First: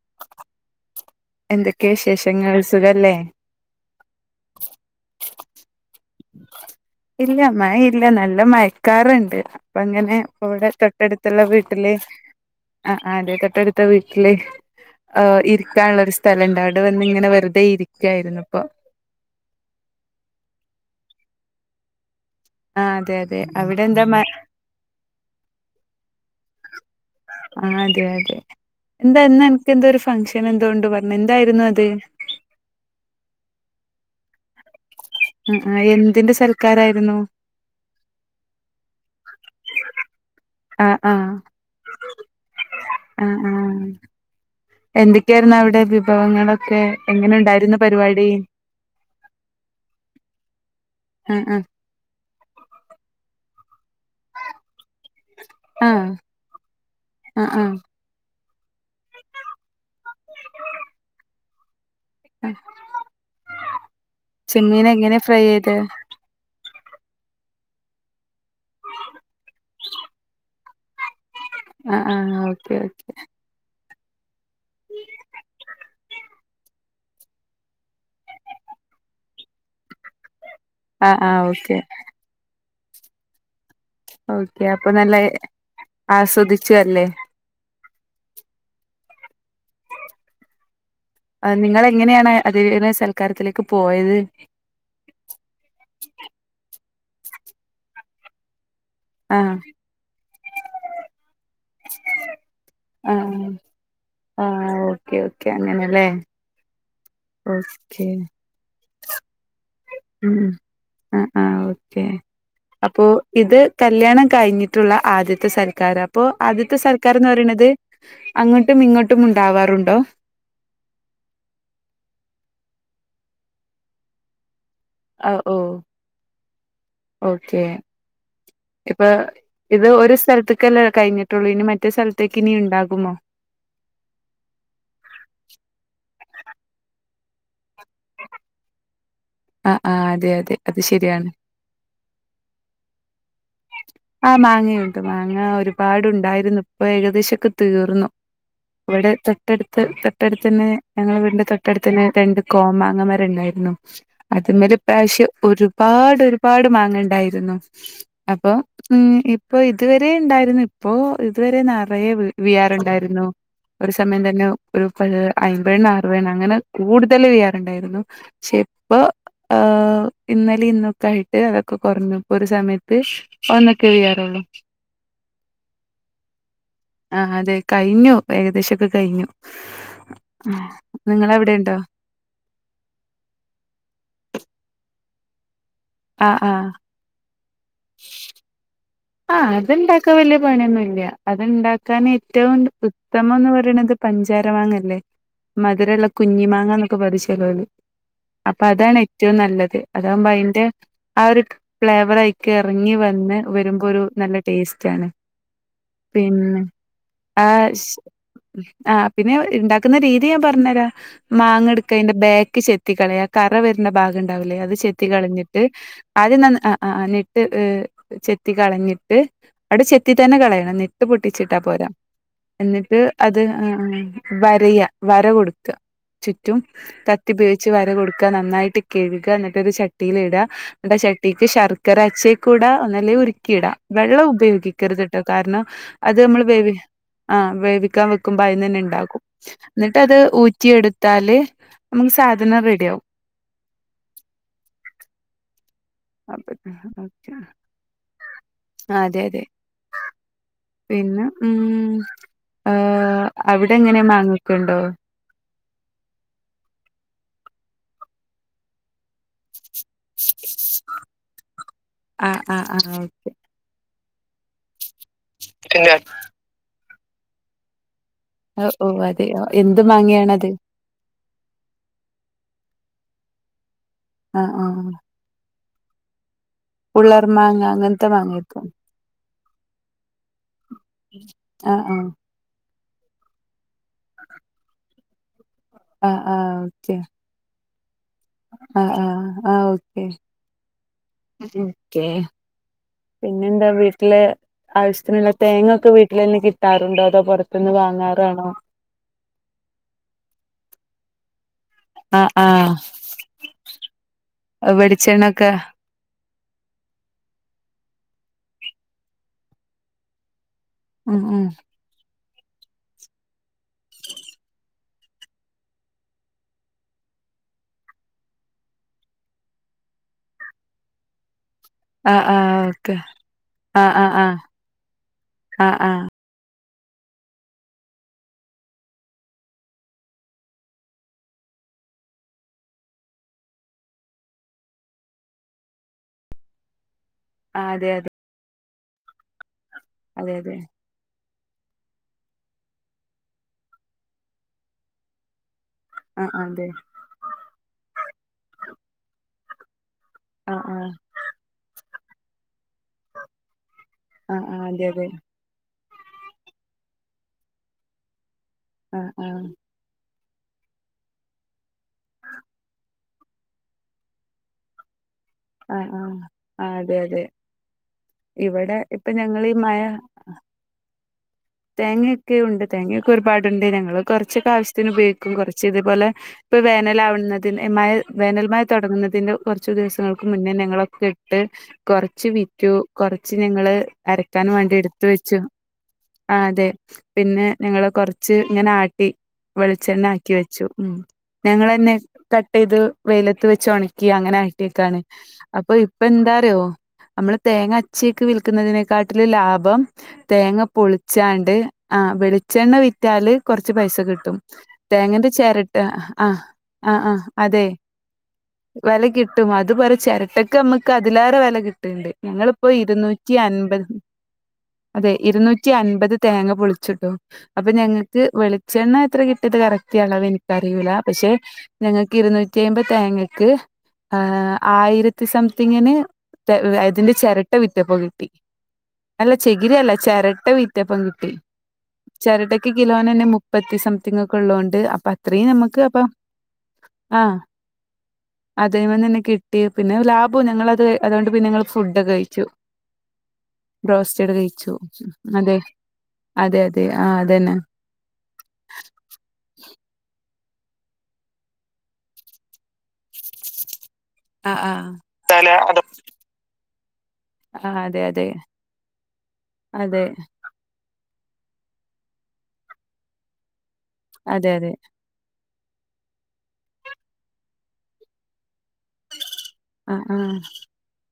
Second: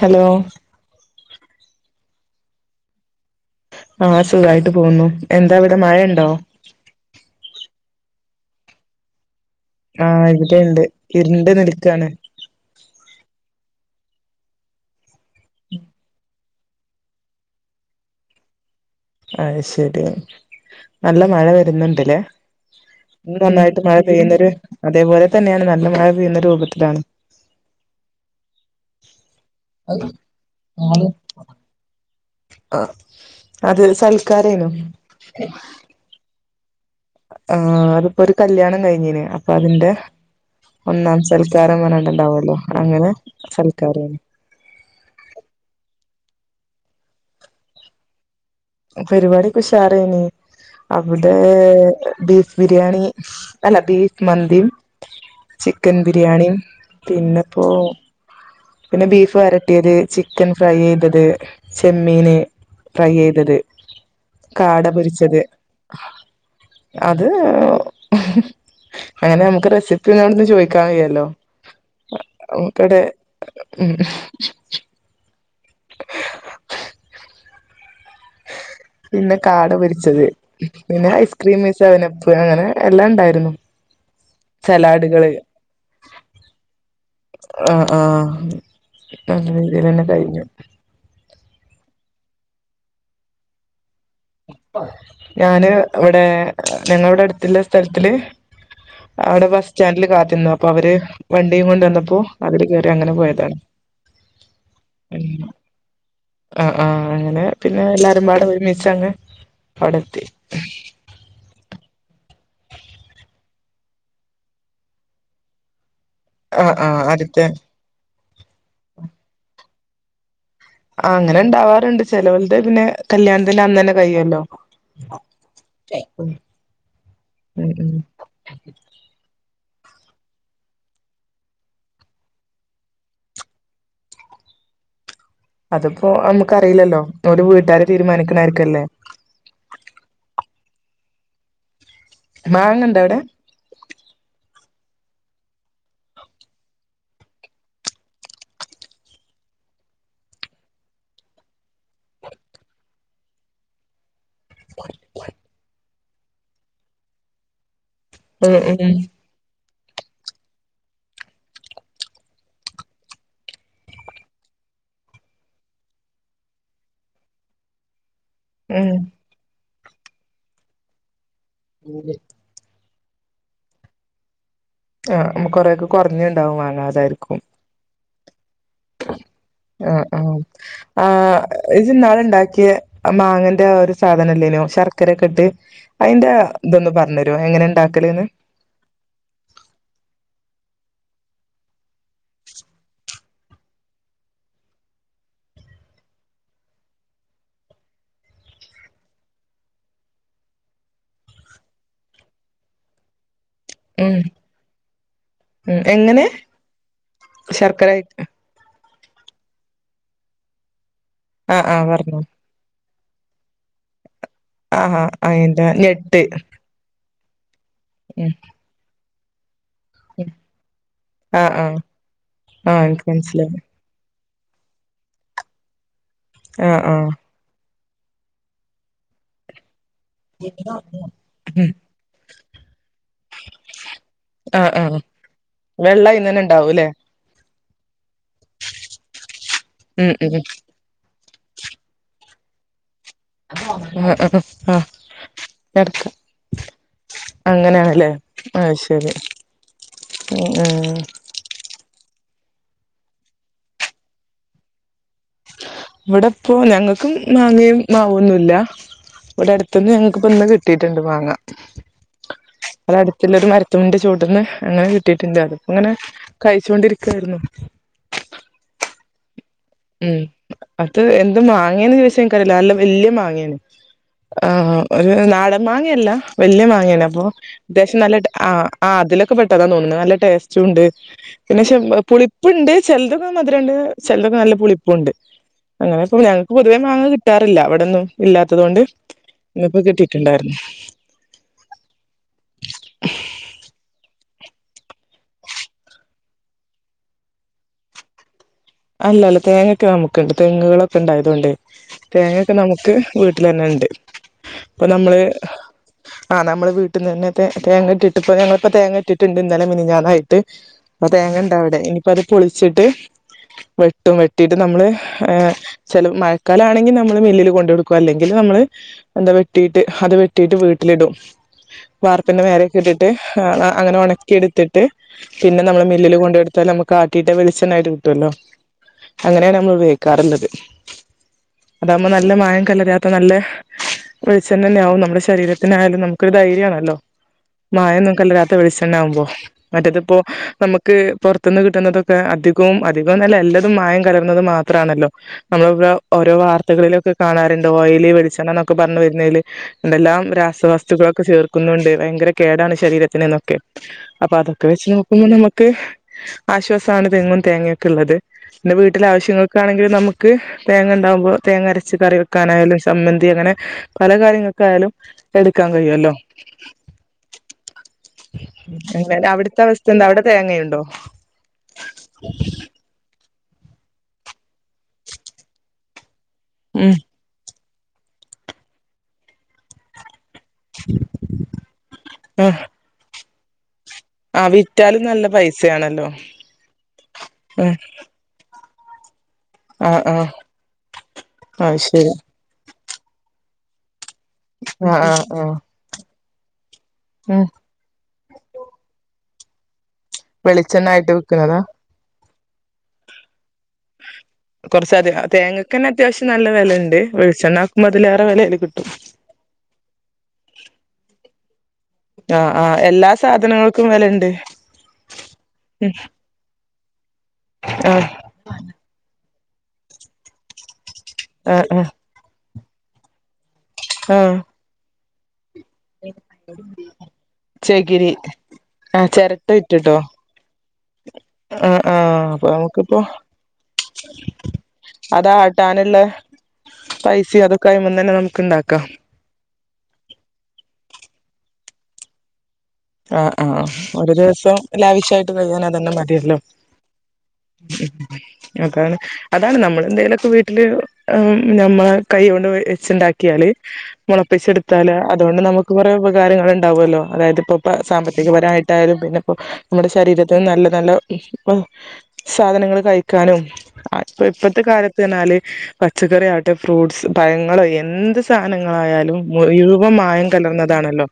Hello എന്തൊക്കെ വിശേഷങ്ങൾ സുഖല്ലേ ആഹ് സുഖായിട്ട് പോവുന്നു എന്താ അവിടെ മഴണ്ടോ? ഇല്ല മഴ ഇല്ല നല്ല മയക്കാറ്ണ്ട്. പ്പ ആ ങ്ങനെ ഇവിടെ ഇവിടെണ്ട് തൊട്ടടുത്തുള്ള ഇരുണ്ട് വീട്ടില് നിൽക്കാണ് ആഹ് ആഹ് അതേ തൊട്ടടുത്ത വീട്ടില് ഓ ഇരിക്കാനുള്ള ഒരു സ്ഥലണ്ട് അവ ഇവിടെ വന്ന്ങ്ങനെ വെറുതെ ഇരിക്കായിരുന്നുപ്പൊ അഹ് ശരി നല്ല മഴവരുന്നുണ്ട്ല്ലേ ആ അതെ ഇന്ന് അതെ നന്നായിട്ട് അവിടെ മഴ എന്താ മ പെയ്യുന്ന ഒരു അതേപോലെ തന്നെയാണ് നല്ല മഴ പെയ്യുന്ന രൂപത്തിലാണ് ആഹ് അതെ അതെ ഇന്ന് ഇന്ന അൻക്എന്തോ ഒരു ഫംഗ്ഷൻഎന്തോണ്ട്പറഞ്ഞ് എന്തായിരുന്നു അത് ഓഹ് അത് സൽക്കാരേന്നു ഉം ആഹ് എന്തിൻ്റെ സൽക്കാരായിരുന്നു ആഹ് അത് ഇപ്പോ ഒര് കല്ല്യാണം കയിഞ്ഞേന് അപ്പൊ അതിന്റെ ആ ആ ഒന്നാം സൽക്കാരം പറഞ്ഞു ഉ ണ്ടാവല്ലോ അങ്ങനെ സൽക്കാരാണ് എന്തൊക്കെയ്യാര്ന്ന് അവിടെ വിഭവങ്ങളൊക്കെ എങ്ങനെ ഉ ണ്ടായിരുന്നു പരിപാടി പരിപാടിക്കേ ഉഷാറായിന്ന് അവിടെ ആ ആ ബീഫ് ബിരിയാണി അല്ലാ ബീഫ് മന്തിയും ആ ചിക്കൻ ബിരിയാണിയും പിന്നെ ആ ആ ഇപ്പോ പിന്നെ ബീഫ് വരട്ടിയത് ചിക്കൻ ഫ്രൈ ചെയ്താത് ചെമ്മീന് ഫ്രൈ ചെയ്താത് കാട ചെമ്മീൻ എങ്ങനെ പൊരിച്ചത് ഫ്രൈ ചെയ്ത് അത് അങ്ങനെ ഞമ്മക്ക് റെസിപ്പി [unintelligible] ചോയിക്ക്യൻ ഇല്ലാ അല്ലേ ആഹ് ആഹ് ഓക്കെ ഓക്കെ ഉം പിന്നെ കാട് പൊരിച്ചത് പിന്നെ ആഹ് ആഹ് ഐസ്ക്രീം ഓക്കെ മിസ്വവനപ്പ് അങ്ങനെ എല്ലാം ഒണ്ടായിര്ന്നു [unintelligible] ഒക്കെ അപ്പാ നല്ല ആസ്വദിച്ചു അല്ലേ ആഹ് ആഹ് നല്ല രീതില് തന്നെ കയിഞ്ഞു ആഹ് നിങ്ങള് എങ്ങനെയാണ് അത് സൽക്കാരത്തിലേക്ക് പോയത് ഞാന് ഇവടെ ഞങ്ങ ളെ ഇവി ടെ അടുത്തുള്ള സ്ഥലത്തില് അവി ടെ ആഹ് ബെസ് സ്റ്റാൻഡില് കാത്തിന്നു അപ്പൊ അവര് വണ്ടിയും കൊണ്ട് വന്നപ്പോ അവര് കേയറി അങ്ങനെ ആഹ് പോയതാണ് ഉം അങ്ങനെ ആഹ് ആഹ് അങ്ങനെ പിന്നെ എല്ലാരും പാടെ ഒര്മിച്ച് അങ്ങ് അവടെ എത്തി ഉം ആഹ് ആഹ് ഓക്കെ അപ്പോ ഇത് കല്യാണം കയിഞ്ഞിട്ടു ള്ള ആദ്യത്തെ സൽക്കാരം അപ്പോ ആഹ് ആദ്യത്തെ ആഹ് സർക്കാരം എന്ന് അടുത്തെ പറയണാത് അങ്ങോട്ടും ഇങ്ങോട്ടും ഉണ്ടാവാറുൻണ്ടോ ആഹാ അങ്ങനെ ഇണ്ടാവാറോണ്ട് ചെലൽതു പിന്നെ കല്യാണത്തിന് അന്ന് തന്നെ കയിഴിയും മല്ലോ ആഹ് ഓ ഓക്കെ ഉം ഉം ഇപ്പൊ ഇത് ഒര് സ്ഥലത്തേക്ക് അല്ലേ കയിഞ്ഞിട്ടോള്ളൂ ഇനി മറ്റേ സ്ഥലത്തേക്ക് ഇനി ഇണ്ടാകുമോ അത് ഇപ്പോ ഞമ്മക്ക് അറിയില്ലല്ലോ ഒര് വീട്ടാരാര് തീരുമാനിക്കണാമാരി അല്ലേ ആഹ് ആഹ് അതെ അതെ അത് ശ രിയാണ് മാങ്ങ ഉണ്ടേ അവിടെ ആഹ് മാങ്ങ ഉണ്ട് മാങ്ങ ഒരുപാട് ഉണ്ടായിരുന്നു ഇപ്പൊ ഏകദേശം ഒക്കെ തീർന്നു ഇവടെ തൊട്ടാട്ത്ത് തൊട്ടാട്ത്ത് ഞങ്ങളേ വീടിന്റെ തൊട്ടട്ത്തതന്നെ രണ്ട് കോമാങ്ങമാര ഉണ്ടായിരുന്നു അത് മേലെ ഈ പ്രാവശ്യം ഒരുപാട് ഒരുപാട് മാങ്ങ ഇണ്ടായിരുന്നു ഉം അപ്പാം ഉം ഇപ്പൊ ഇത് വേരെഉണ്ടായിരുന്നു ഇപ്പൊ ഇത് വേരെ നെറയെ വിയാറ് ഉണ്ടായിരുന്നു ഒര് സമയം തന്നെ ഒര് അയമ്പണം ആറ്വണ്ണം അങ്ങനെ കൂടുതല് വിയാറ് ഉണ്ടായിരുന്നു പക്ഷേ ഉം ഇപ്പോ ഇന്നലെ ഇന്നൊക്കെ ആയിട്ട് അതൊക്കെ ഊര് കൊറഞ്ഞു ഒര് സമയ [unintelligible] ആഹ് ഞമ്മക്ക് കൊറെ കൊറഞ്ഞ് ഇണ്ടാവും മങ്ങാ ആഹ് അതെ കയിഞ്ഞു ഏകദേശൊക്കെ കയിഞ്ഞു ആഹ് ആഹ് ആഹ് ഉണ്ടോ ഇജ്ജ് നാള് ണ്ടാക്കിയ അ മാങ്ങന്റെ ഒര് സാധനം ഇല്ലേനു ശർക്കരയൊക്കെ ഇട്ട് അയിന്റെ ആഹ് ആഹ് ഇതൊന്ന് പറഞ്ഞ് ട്ടു എങ്ങനെ ഇണ്ടാക്കല്ന്ന് ആഹ് അത് ഇണ്ടാക്കാൻ വല്ല്യായ പണിയൊന്നും ഇല്ല അത് ണ്ടാക്കാൻ ഏറ്റോം ത്തമം ന്ന് പറയണത് പഞ്ചാര മാങ്ങയില്ലേ മധുരള്ള കുഞ്ഞി മാങ്ങന്നൊക്കെ പറിം ചെലോല് അപ്പൊ അതാണ് ഏറ്റോം നല്ലത് അതാമ്പോ അയിന്റെ ആഹ് ഒര് ഫ്ലേവർ ആയിക്ക്യാ എറങ്ങി വേന്ന് വെരു പരു ഉം നല്ല ടേസ്റ്റ് ആണ് ഉം എങ്ങനെ പിന്നെ ആഹ് ശർക്കര ശ് ആഹ് പിന്നെ ഇണ്ടാക്ക്ന്നാ രീതി ഞാൻ പറഞ്ഞ് തൊരാം ആഹ് മാങ്ങ ആഹ് എട്ക്ക്യാ അയിന്റെ പറഞ്ഞോ ബാക്ക് ചെത്തി കളയാ കറ വേരേണ ഭാഗം ഇണ്ടാവൂല്ല അത് ആഹ് ചെത്തി ആഹ് കളഞ്ഞിട്ട് അയിന്റെ ഞെട്ട് ആദ്യം ന ആഹ് ആഹ് നെട്ട് ഏഹ് ഉം ചെത്തി കളഞ്ഞിട്ട് അടെ ചെത്തി ഉം തന്നെ കളയണം ഞെട്ടി ആഹ് പൊട്ടിച്ചിട്ടാ ആഹ് പോരാ ആഹ് എന്നിട്ട് ഇൻക്ക് അത് മനസ്സിലായി ആഹ് വരയ വര കൊടുക്ക ചുറ്റും ആഹ് ആഹ് ക ത്തി ഉപയോഗിച്ച് വര കൊടുക്ക നന്നായിട്ട് കഴുക എന്നിട്ട് ഒരു ചട്ടിൽ ഇട എന്നിട്ട് ചട്ടിക്ക്‌ ഉം ശർ ക്കര അച്ചയ്ക്കൂട ഒന്നല്ലേ ഉരുക്കി ഇടാ വെള്ളം ആഹ് ആഹ് ഉപയോഗിക്കരുത്ട്ടോ കാരണം വെള്ള അത് അയിന്നന്നെ നമ്മൾ വേവി ഇണ്ടാവൂല്ലേ ആഹ് വേവിക്കാൻ വെക്കുമ്പോ അയ്ന്നന്നെ ണ്ടാക്കും എന്നിട്ട് ഉം അത് ഉം ഊ റ്റി എടുത്താല് നമുക്ക് സാധനം റെഡിയാഉ [unintelligible] എട്ക്ക് അതെ [unintelligible] അങ്ങനെയാണല്ലേ ആഹ് ശരി അതെ ആഹ് പിന്നെ ഉം ആഹ് അവിടെങ്ങനെ മാങ്ങക്കുണ്ടോ? ഇവിടെപ്പോ ഞങ്ങൾക്കും മാങ്ങയും മാവൊന്നുല്ല ഇവിടെ അടുത്തുന്ന് ഞങ്ങക്കിപ്പ ഇന്ന് കിട്ടിയിട്ടുണ്ട് മാങ്ങ ആ ആ ആ ഇവടട് ഓക്കെ ട്ടിലൊരു മരത് ന്റെ ചൂട്ടന്ന് അങ്ങനെ കിട്ടിയിട്ടുണ്ട് അത്പ്പോ ങ്ങനെ കഴിച്ചോണ്ടിരിക്കായിരുന്നു ഓഹ് ഓഹ് അതെയൊ എന്ത് ഉം മാങ്ങയാണത് അത് എന്ത് മാങ്ങയാന്ന് ചോയ്ച്ച ഇൻക്കറിയില്ല വല്യ മാങ്ങയാണ് ആഹ് ഒരു നാടൻ മാങ്ങയല്ല വല്യ മാങ്ങയാണ് അപ്പൊ ഉള്ളർ മാങ്ങ അത്യാവശ്യം അങ്ങനത്തെ നല്ല മാങ്ങായിരിക്കും ആഹ് ആഹ് അതിലൊക്കെ പെട്ടതാ തോന്നുന്നു നല്ല ടെസ്റ്റ്‌ ഉണ്ട് പിന്നെ ശെ ആഹ് പുളി പ്പ്ണ്ട് ചിലതൊക്കെ മധുരംണ്ട് ചിലതൊക്കെ നല്ല പുളിപ്പുണ്ട് അങ്ങനെ ഇപ്പോ ആഹ് ആഹ് ആഹ് ഞങ്ങക്ക് പൊതുവേ ഓക്കെ മാങ്ങ കി- - ട്ടാറില്ല ഇവിടന്നും ഇല്ലാത്തത് കൊണ്ട് ആഹ് ഇന്നിപ്പോ കിട്ടിയിട്ടുണ്ടായിരുന്നു ക്കെ പിന്നെ എന്താ വീട്ടില് ആവശ്യത്തിനുള്ള തേങ്ങൊക്കെ വീട്ടിൽ നിന്ന് കിട്ടാറുണ്ടോ അതോ പുറത്തുന്ന് വാങ്ങാറാണോ? അല്ലല്ല തേങ്ങൊക്കെ നമുക്കുണ്ട് തെങ്ങുകളൊക്കെ ഉണ്ടായതൊണ്ട് ആഹ് തേങ്ങക്കെ ആഹ് നമുക്ക് വീട്ടിലെന്നെ ഉണ്ട് ഇപ്പൊ നമ്മള് വെളിച്ചെണ്ണൊക്കെ ആഹ് നമ്മൾ വീട്ട് ന്നന്നെ തേ തേങ്ങ ഇട്ടിട്ട്പ്പോ ഞങ്ങളിപ്പോ തേങ്ങ ഇട്ടിട്ടുണ്ട് ഇന്നലെ മിനിഞ്ഞാന്നായിട്ട് പ്പ ഉം ഉം തേങ്ങണ്ടാവിടെ ഇനിയിപ്പ അത് പൊളിച്ചിട്ട് വെട്ടും വെട്ടിട്ട് നമ്മള് ഏഹ് ചില മഴക്കാലം ആണെങ്കിൽ നമ്മള് മില്ലില് കൊണ്ട് കൊടുക്കു അല്ലെങ്കിൽ നമ്മള് എന്താ വെട്ടിട്ട് അത് വെട്ടിയിട്ട് വീട്ടിലിടും ആഹ് വാർപ്പിന്റെ ആഹ് ഓക്കെ മേലേക്കട്ടിട്ട് ആഹ് അങ്ങനെ ആഹ് ആഹ് ഉണക്കി എടുത്തിട്ട് പിന്നെ ആഹ് നമ്മള് ആഹ് മില്ലില് കൊണ്ടയ്ടുത്താൽ നമ കാട്ടിട്ട് വെളിച്ചെണ്ണ ആയിട്ട് കിട്ടുവല്ലോ അങ്ങനെയാണ് നമ്മൾ ഉപയോഗിക്കാറുള്ളത്. അതാകുമ്പോ നല്ല മായം കലരാത്ത നല്ല വെളിച്ചെണ്ണന്നെ ആവും നമ്മുടെ ശരീരത്തിന് ആയാലും നമുക്കൊരു ധൈര്യണല്ലോ ആഹ് അതെ അതെ മായന്നും കലരാത്ത വെളിച്ചെണ്ണ ആവുമ്പോ മറ്റേത്പ്പോ അതെ അതെ നമുക്ക് പൊർതിന്ന് കിട്ടുന്നതൊക്കെ അധികവും അധികവും നല്ല എല്ലാതും മായം കലർന്നത് മാത്രണല്ലോ നമ്മള ഇപോ- ആഹ് ഓരോ അതെ വാർത്തകളിലൊക്കെ കാണാറുണ്ട് ഓയല് വെളിച്ചണ്ണ എന്നൊക്കെ പറഞ്ഞു വരുന്നെല് എന്തെല്ലാം ആഹ് ആഹ് രാസവസ്തുക്കളൊക്കെ ചേർക്കുന്നുണ്ട് ഭയങ്കര കേടാണ് ശരീരത്തിന് ന്നോക്കെ അപ്പൊ ആഹ് അതൊക്കെ ആഹ് വെച്ച് അതെ അതെ നോക്കുമ്പോ നമുക്ക് ആശ്വാസണ് തെങ്ങും തേങ്ങൊക്കെ ള്ളത് ഇനി വീട്ടില് ആഹ് ആഹ് ആശ്യങ്ങൾക്കാണെങ്കിലും നമു ക്ക് തേങ്ങ ഉണ്ടാകുമ്പോ തേങ്ങ അരച്ച് കറി വെക്കാനായാലും സമ്മന്തി അങ്ങനെ പല കാര്യങ്ങൾക്കായാലും എടുക്കാൻ ആഹ് കഴിയുമല്ലോ ആഹ് അഹ് അതെ അതെ ഇവിടെ ഇപ്പൊ അങ്ങനെ ഞങ്ങളീ അവിടുത്തെ മഴ അവസ്ഥ എന്താ അവിടെ തേങ്ങയുണ്ടോ? തേങ്ങൊക്കെ ഉണ്ട് തേങ്ങൊക്കെ ഒരുപാടുണ്ട് ഞങ്ങള് കൊറച്ചൊക്കെ ആവശ്യത്തിന് ഉപയോഗിക്കും കുറച്ച് ഇതുപോലെ ഇപ്പൾ ഉം വേനലാവുന്നതിന് മ വേനലൽ മ തുടങ്ങുന്നതിന്റെ കുറച്ച് ദിവസങ്ങൾക്ക് മുന്നേ ങ്ങളൊക്കെ ഇട്ട് കൊറച്ച് ആ വിറ്റു കൊറച്ച് ഞങ്ങള് ആ അരക്കാൻ വേണ്ടി വിറ്റാലും എടുത്ത് നല്ല വെച്ചു പൈസയാണല്ലോ ആഹ് അതെ പിന്നെ ഉം ഞങ്ങള് കൊറച്ച് ച്ച് ഇങ്ങനെ ആട്ടി ആ വെളിച്ചെണ്ണ ആ ആക്കി വെച്ചു ഉ അത് ഞങ്ങളേന്നെ ശരി കട്ടെയ്ത് വെയിലത്ത് വെച്ച് ഒണക്കി അങ്ങനെ ആട്ടിയക്കണ് അഹ് അഹ് അപ്പ ഇപ്പ എന്താറിയോ അമ്മള് തേങ്ങ അചേക്ക് വിക്കുന്നതിനേക്കാട്ടിലും ലാഭം തേങ്ങ വെളിച്ചെണ്ണ ആയിട്ട് പൊളിച്ചാണ്ട് വിൽക്കുന്നതാ ആഹ് വെളിച്ചെണ്ണ വിറ്റാല് കൊറച്ച് പൈസ കിട്ടും കുറച്ചധിക തേങ്ങന്റെ ചെരട്ട തേങ്ങക്കന്നെ അത്യാവശ്യം അഹ് നല്ല വിലയുണ്ട് അഹ് ആഹ് അതെ വെളിച്ചെണ്ണാക്കുമ്പോ അതിലേറെ വിലയില് കിട്ടും വെല കിട്ടും അത് വരെ ചെ രട്ടക്ക് അമ്മക്ക് അതിലേറെ വെല കിട്ടണ്ട് ആ ആ ഞങ്ങളിപ്പോ എല്ലാ ഇരുന്നൂറ്റി അൻപത് സാധനങ്ങൾക്കും വിലയുണ്ട് അതെ ഇരുന്നൂറ്റി ഉം അൻപത് തേങ്ങ പൊളിച്ചുട്ടോ അപ്പൊ ആ ഞങ്ങക്ക് വെളിച്ചെണ്ണ എത്ര കിട്ടിയത് കറക്റ്റി അളവെനി ക്കറിയൂല പക്ഷെ ആ ആ ഞങ്ങക്ക് ഇരുന്നൂറ്റി എമ്പ തേങ്ങക്ക് ആ ഏഹ് ആയിര ത്തി സംതിങ്ങിന് തെ വെ ഇതിന്റെ ചെരട്ട വിറ്റപ്പോ ചകിരി കിട്ടി ആ അല്ല ചിരട്ട ചെകിരിയല്ല ചെരട്ട വിറ്റപ്പ കിട്ടി ആഹ് ആഹ് ആഹ് അപ്പൊ ചിരട്ടക്ക് നമുക്കിപ്പോ കിലോനന്നെ മുപ്പത്തി സംതിങ് ഒക്കെ ഉള്ളോണ്ട് അപ്പൊ അത്രയും നമുക്ക് അപ്പൊ അതാട്ടാനുള്ളെ ആഹ് പൈസയും അതൊക്കെ അയുമ്മേന്നന്നെ നമുക്കുണ്ടാക്കാം ട്ടി പിന്നെ ലാഭോ ഞങ്ങളത് അതുകൊണ്ട് പിന്നെ ഞങ്ങള് ഫുഡ് ഒക്കെ കഴിച്ചു ആഹ് ആഹ് ഒരു ബ്രോസ്റ്റഡ് ദിവസം കഴിച്ചു ലാവിശായിട്ട് അതെ കഴിയാൻ അതന്നെ മതിയല്ലോ അതെ അതെ ആഹ് അതന്നെ അതാണ് അതാണ് നമ്മള് എന്തേലു ഒക്കെ വീട്ടില് നമ്മളെ കൈഓണ്ട് വെച്ചുണ്ടാക്കിയാല് ആഹ് ആഹ് മുളപ്പിച്ചെടുത്താല് അതുകൊണ്ട് നമുക്ക് കുറെ ഉപകാരങ്ങൾ ഉണ്ടാവുവല്ലോ അതായത് ഇപ്പ ആഹ് അതെ അതെ സാമ്പത്തികപരായിട്ടായാലും പിന്നിപ്പോ നമ്മുടെ അതെ ശരീരത്തിന് നല്ല നല്ല ഇപ്പൊ സാധനങ്ങള് കഴിക്കാനും ഇപ്പ അതെ ഇപ്പഴത്തെ അതെ കാല തിനാല് പച്ചക്കറി ആവട്ടെ ഫ്രൂട്ട്സ് പഴങ്ങളോ എന്ത് സാനങ്ങളായാലും മുഴുവം ആഹ് മായം ആഹ് കലർന്നതാണല്ലോ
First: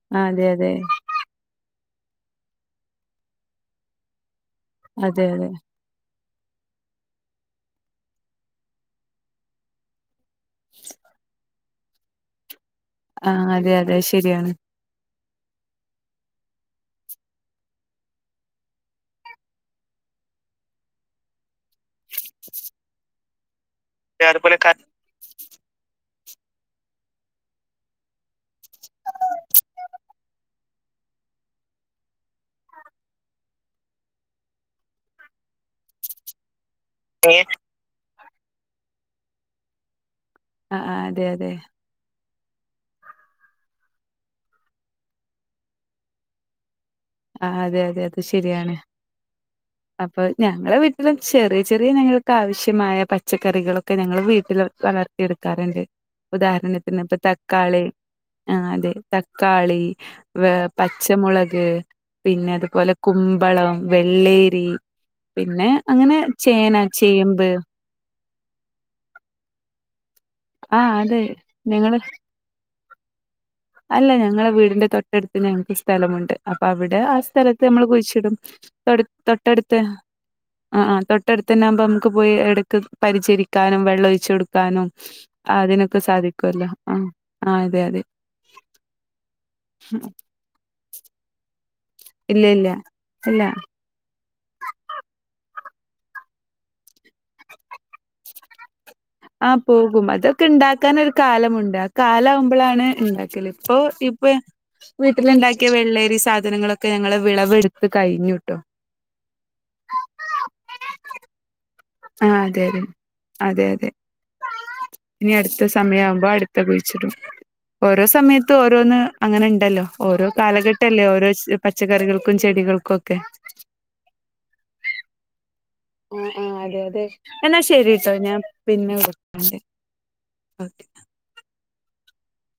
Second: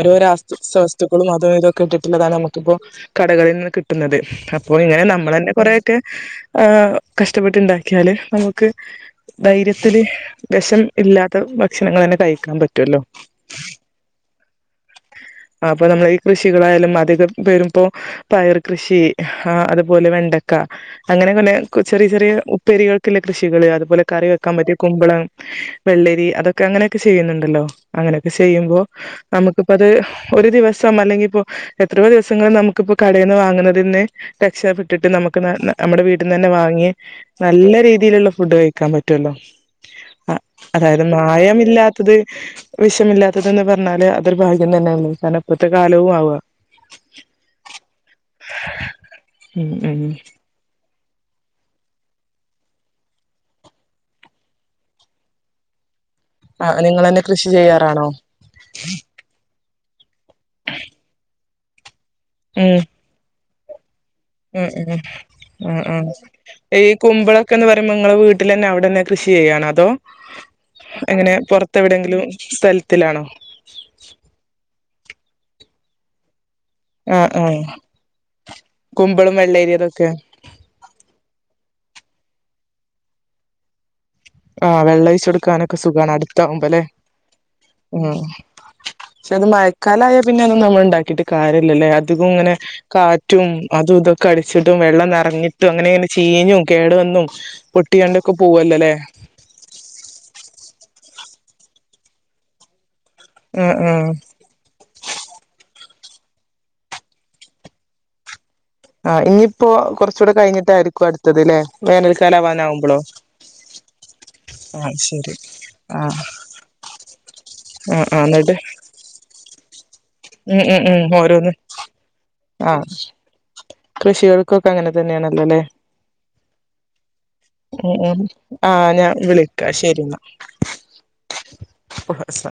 ഒരോരോ ആഹ് അതെ അസ്ത് അതെ സൊസ് ക്കണു അതും ഇതൊക്കെ ഇട്ടിട്ടുള്ളതാണ് നമുക്കിപ്പോ കടകളിൽ നിന്ന് കിട്ടുന്നത് അപ്പോ ഇങ്ങനെ അതെ നമ്മൾ അതെ തന്നെ കൊറേ ഒക്കെ ആഹ് കഷ്ടപ്പെട്ടുണ്ടാക്കിയാല് നമുക്ക് ധൈര്യത്തില് വെഷം ഇല്ലാത്ത ഭക്ഷണങ്ങളെന്നെ കഴിക്കാൻ പറ്റുല്ലോ ആഹ് അതെ അതെ ശരിയാണ് അപ്പൊ നമ്മള് ഈ കൃഷികളായാലും അധികം പേരും ഇപ്പോ പയർ കൃഷി ആഹ് അതുപോലെ വെണ്ടക്ക അങ്ങനെ കൊനെ ചെറിയ ചെറിയ ഉപ്പേരികൾക്കുള്ള കൃഷികള് അതുപോലെ കറി വെക്കാൻ അതുപോലെ പറ്റിയ കുമ്പളം വെള്ളരി അതൊക്കെ അങ്ങനെയൊക്കെ ചെയ്യുന്നുണ്ടല്ലോ അങ്ങനെയൊക്കെ ചെയ്യുമ്പോ നമു ഇപ്പ അത് ഒരു ദിവസം അല്ലെങ്കി എത്രയോ ദിവസങ്ങൾ നമുക്കിപ്പോ കടേന്ന് വാങ്ങുന്നതിന്നെ രക്ഷപ്പെട്ടിട്ട് നമുക്ക് നമ്മടെ വീട്ടിന്ന് തന്നെ വാങ്ങിയെ ആഹ് നല്ല രീതിയിലുള്ള ഫുഡ് കഴിക്കാൻ പറ്റുവല്ലോ ആഹ് അതായത് അതെ അതെ മായമില്ലാ അത് വിഷമില്ലാത്തതെന്ന് പറഞ്ഞാല് അതോരു ഭാഗ്യം തന്നെയാണ്. കാരണം ഇപ്പഴത്തെ കാലവും ആവും ആഹ് അതെ അതെ അത് ശരിയാണ്. ഉം ഉം ഞങ്ങളെ വീട്ടിലും ചെറിയ ചെറിയ ഞങ്ങൾക്ക് ആവശ്യമായ പച്ചക്കറികളൊക്കെ ഞങ്ങൾ വീട്ടില് വളർ എടുക്കാറുണ്ട് ആഹ് ഉദാഹരണത്തിന് ഇപ്പ നിങ്ങളന്നെ കൃഷി തക്കാളി ചെയ്യാറാണോ ആഹ് അതെ തക്കാളി പച്ചമുളക് പിന്നെ ഉം അതുപോലെ കുമ്പളം വെള്ളേരി ഉം ഉം പിന്നെ അങ്ങനെ ചേന ചേമ്പ് നിങ്ങള വീട്ടിലന്നെ അവിടന്നെ കൃഷി ചെയ്യാണോ? അതോ ആ അതെ എങ്ങനെ ഞങ്ങള് പൊറത്തെവിടെയെങ്കിലും സ്ഥലത്തിലാണോ? അല്ല ഞങ്ങളെ വീടിന്റെ തൊട്ടടുത്ത് ഞങ്ങക്ക് സ്ഥലമുണ്ട്. അപ്പൊ അവിടെ ആ ആഹ് ആഹ് സ്ഥലത്ത് നമ്മള് കുഴിച്ചിടും. കുമ്പളും വെള്ളേരി തൊട്ടടുത്ത്. അതൊക്കെ ആഹ് -ആഹ് തൊട്ടടുത്തന്നെ ആവുമ്പോ നമുക്ക് പോയി എടക്ക് പരിചരിക്കാനും വെള്ള ഒഴിച്ച് കൊടു ആഹ് വെള്ളം ഒഴിച്ച് കൊടുക്കാനൊക്കെ അതിനൊക്കെ സുഖാണ് സാധിക്കുവല്ലോ അടുത്താവുമ്പല്ലേ ആഹ് അതെ ഉം പക്ഷെ അത് മഴക്കാലായ പിന്നെ ഒന്നും നമ്മൾ ഉണ്ടാക്കിയിട്ട് കാരിയല്ലല്ലോ അധികവും ഇല്ല ഇങ്ങനെ ഇല്ല ഇല്ല കാറ്റും അതും ഇതൊക്കെ അടിച്ചിട്ടും വെള്ളം നെറഞ്ഞിട്ടും അങ്ങനെ അങ്ങനെ ചീഞ്ഞും കേടു വന്നും പെട്ടിയാണ്ടൊക്കെ പോവല്ലല്ലേ ആ പോകും അതൊക്കെ ഉണ്ടാക്കാൻ ഒരു കാലമുണ്ട്. ആ കാല ആകുമ്പോഴാണ് ഉണ്ടാക്കല്ല ഉം ഉം ഇപ്പൊ വീട്ടിലുണ്ടാക്കിയ വെള്ളേരി സാധനങ്ങളൊക്കെ ഞങ്ങൾ വിളവെടുത്ത് കഴിഞ്ഞുട്ടോ ആ ഇനിയിപ്പോ കുറച്ചൂടെ കഴിഞ്ഞിട്ടായിരിക്കും അടുത്ത ആ വേനൽക്കാല ആവാൻ അതെ അതെ ആവുമ്പോളോ? അതെ അതെ ഇനി അടുത്ത സമയ ആവുമ്പോ അടുത്ത കുഴിച്ചിടും. ആ ഓരോ ആ എന്നിട്ട് സമയത്തും ഓരോന്ന് അങ്ങനെ ഉണ്ടല്ലോ ഓരോ ഉം ഉം കാലഘട്ട ഉം അല്ലേ ഓരോ ഓരോന്ന് പച്ചക്കറികൾക്കും ആ ചെടികൾക്കും ഒക്കെ. കൃഷികൾക്കൊക്കെ അങ്ങനെ തന്നെയാണല്ലോല്ലേ. ആഹ് ആഹ് അതെ അതെ എന്നാ ശരിട്ടോ ഞാൻ പിന്നെ ഞാൻ വിളിക്കണ്ട് വിളിക്ക ശരി എന്നാ ഓക്കെ ഹും